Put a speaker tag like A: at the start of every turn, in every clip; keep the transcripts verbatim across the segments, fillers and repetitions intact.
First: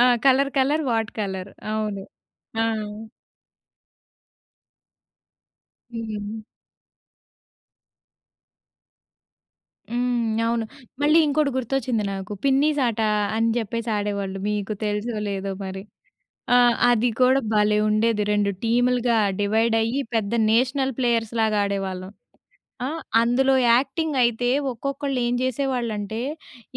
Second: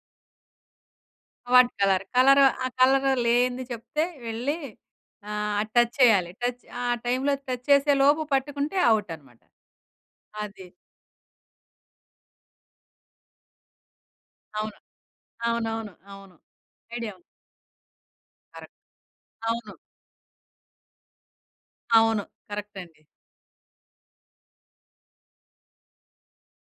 A: ఆ! Colour, colour, what colour.
B: What
A: అవును.
B: Colour. Colour
A: ఆ!
B: ఆ కలరు లేనిది చెప్తే వెళ్లి ఆహ్, టచ్ చేయాలి.
A: హ్మ్.
B: టచ్ ఆ టైమ్‌లో టచ్ చేసే లోపు పట్టుకుంటే అవుట్టన్నమాట.
A: హ్మ్. అవును.
B: అదే.
A: మళ్ళీ ఇంకొకడి గుర్తొచ్చింది నాకు. పిన్నీసాట అని చెప్పేసి ఆడేవాళ్ళు. మీకు
B: అవును.
A: తెలుసో లేదో మరి!
B: అవునవును. అవును.
A: ఆ! అది
B: ఐడియా
A: కూడా భలే ఉండేది. రెండు
B: కరెక్ట్.
A: టీములుగా డివైడ్
B: అవును.
A: అయ్యి పెద్ద నేషనల్ ప్లేయర్స్ లాగా ఆడేవాళ్ళం.
B: అవును. కరెక్ట్
A: ఆ!
B: అండి.
A: అందులో యాక్టింగ్ అయితే ఒక్కొక్కళ్ళు ఏం జేసేవాళ్ళంటే,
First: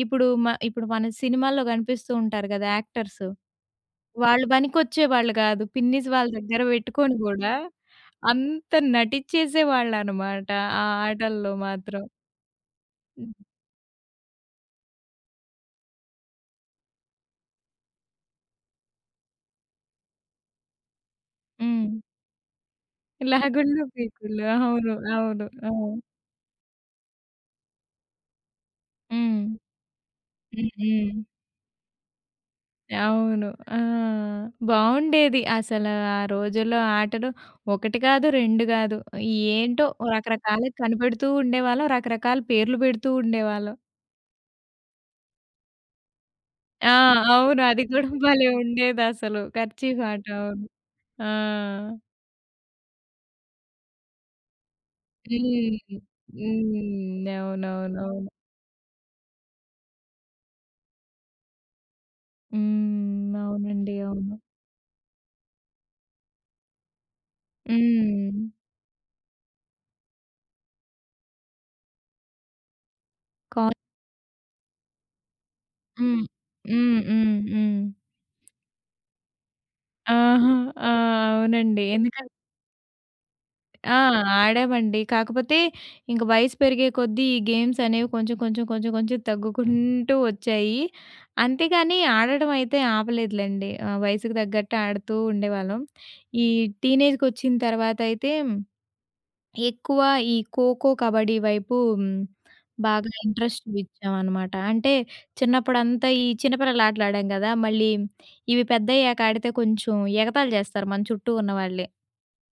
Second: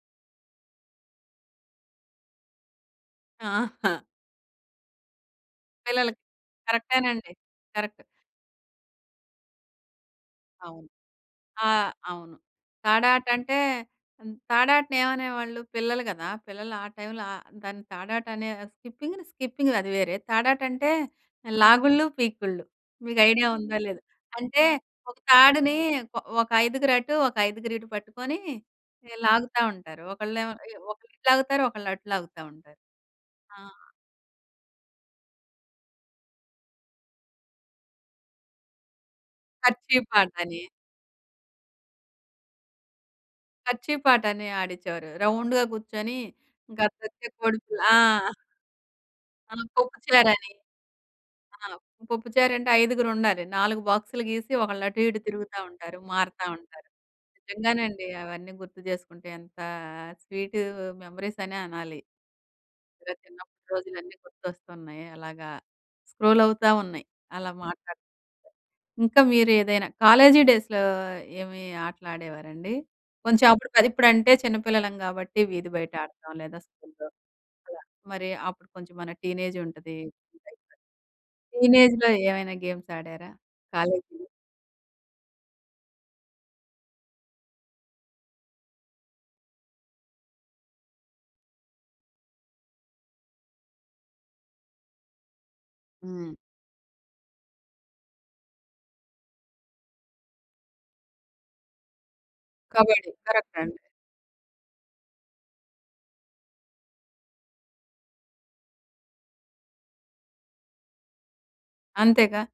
A: ఇప్పుడు మ ఇప్పుడు మన సినిమాల్లో కనిపిస్తూ ఉంటారు గదా! యాక్టర్స్.
B: ఆహా!
A: వాళ్ళు బనికొచ్చేవాళ్ళు గాదు. పిన్నీస్
B: పిల్లలకి.
A: వాళ్ళ దగ్గర పెట్టుకొని
B: కరెక్టేనండి.
A: గూడా
B: కరెక్ట్.
A: అంత నటించేసేవాళ్ళన్నమాట. ఆ
B: అవును.
A: ఆటల్లో
B: ఆ!
A: మాత్రం.
B: అవును.
A: హ్మ్.
B: తాడాటంటే హ్మ్, తాడాటని ఏమనేవాళ్ళు? పిల్లలు గదా, పిల్లలు ఆ టైమ్‌లో ఆహ్, దాన్ని తాడాట అనే స్కిపింగ్‌ని, స్కిపింగ్ అది వేరే. తాడాటంటే
A: హ్మ్.
B: లాగుళ్ళు, పీకుళ్ళు. మీకు ఐడియా ఉందా
A: లాగుళ్ళు,
B: లేదా?
A: పీకుళ్ళు.
B: అంటే
A: అవును.
B: ఒక
A: అవును. ఆ!
B: తాడుని కొ ఒక ఐదుగురు అటు, ఒక ఐదుగురు ఇటు పట్టుకొని ఈ
A: హ్మ్.
B: లాగుతావుంటారు. ఒక్కలేమో
A: హ్మ్,
B: ఇ ఒకళ్ళు
A: హ్మ్.
B: ఇటు లాగుతారు, ఒకళ్ళు అటు లాగుతా ఉంటారు.
A: అవును.
B: ఆ!
A: ఆ! బావుండేది అసల ఆ రోజుల్లో ఆటలు ఒకటి కాదు, రెండు గాదు. ఏంటో
B: కర్చీఫ్ ఆటని.
A: రకరకాలుగా కనిపెడుతూ ఉండేవాళ్ళం. రకరకాల పేర్లు పెడుతూ ఉండేవాళ్ళం.
B: కర్చీఫ్ ఆటని ఆడిచేవారు. రౌండ్‌గా కూర్చొని
A: ఆ!
B: గద్దొచ్చే కోడి
A: అవును.
B: పిల్ల
A: అది
B: ఆ!
A: కూడా భలే ఉండేదసలు.
B: ఆ! పోప్పు
A: కెర్చీఫ్ ఆట.
B: చారని.
A: అవును. ఆ!
B: ఆ! పోప్పుచారంటే ఐదుగురుండాలి. నాలుగు బాక్సులు గీసి ఒకళ్ళు అటు, ఇటు తిరుగుతా
A: హ్మ్.
B: ఉంటారు. మారతా ఉంటారు.
A: హ్మ్.
B: నిజంగానండి.
A: అవునవునవును.
B: అవన్నీ గుర్తు చేసుకుంటే ఎంత స్వీటు మెమోరీస్ అనె అనాలి. ద
A: హ్మ్.
B: చిన్నప్పుడు
A: అవునండి.
B: రోజులన్నీ
A: అవును.
B: గుర్తొస్తున్నాయి. అలాగా స్క్రోల్ అవుతా ఉన్నాయి. అలా మాట్లాడు
A: హ్మ్.
B: ఇంకా మీరు ఏదైనా కాలేజీ డేస్‌లో ఏమి ఆటలు ఆడేవారండి? కొంచెం
A: కా
B: అప్పుడు అది ఇప్పుడంటే చిన్న పిల్లలం గాబట్టి వీధి బయట
A: హ్మ్,
B: ఆడతాం. లేదా
A: హ్మ్,
B: స్కూల్‌లో
A: హ్మ్, హ్మ్.
B: అలా. మరి అప్పుడు కొంచెం మన టీనేజుంటది.
A: ఆహా!
B: [unintelligible]
A: ఆ! అవునండి.
B: టీనేజ్‌లో
A: ఎందుకం
B: ఏమైనా గేమ్స్ ఆడారా,
A: ఆ!
B: కాలేజిలో?
A: ఆడామండి. కాకపోతే ఇంక వయసు పెరిగే కొద్దీ ఈ గేమ్స్ అనేవి కొంచెం కొంచెం, కొంచెం కొంచెం తగ్గుకుంటూ వచ్చాయి. అంతేగాని ఆడడమైతే ఆపలేదులెండి. ఆ! వయసుకు తగ్గట్టు ఆడుతూ ఉండేవాళ్ళం.
B: హ్మ్.
A: ఈ టీనేజ్‌కొచ్చిన తర్వాతయితే ఎక్కువ ఈ ఖోఖో, కబడ్డీ వైపు బాగా
B: కబడ్డీ. కరెక్ట్
A: ఇంట్రెస్ట్
B: అండి.
A: చూయిచాం అనమాట. అంటే చిన్నప్పుడంతా ఈ చిన్న పిల్లలటలు ఆడాం గదా! మళ్ళీ ఇవి పెద్దయ్యాక ఆడితే కొంచెం ఎగతాళి జాస్తారు మన చుట్టూ ఉన్న వాళ్ళే.
B: అంతేగా.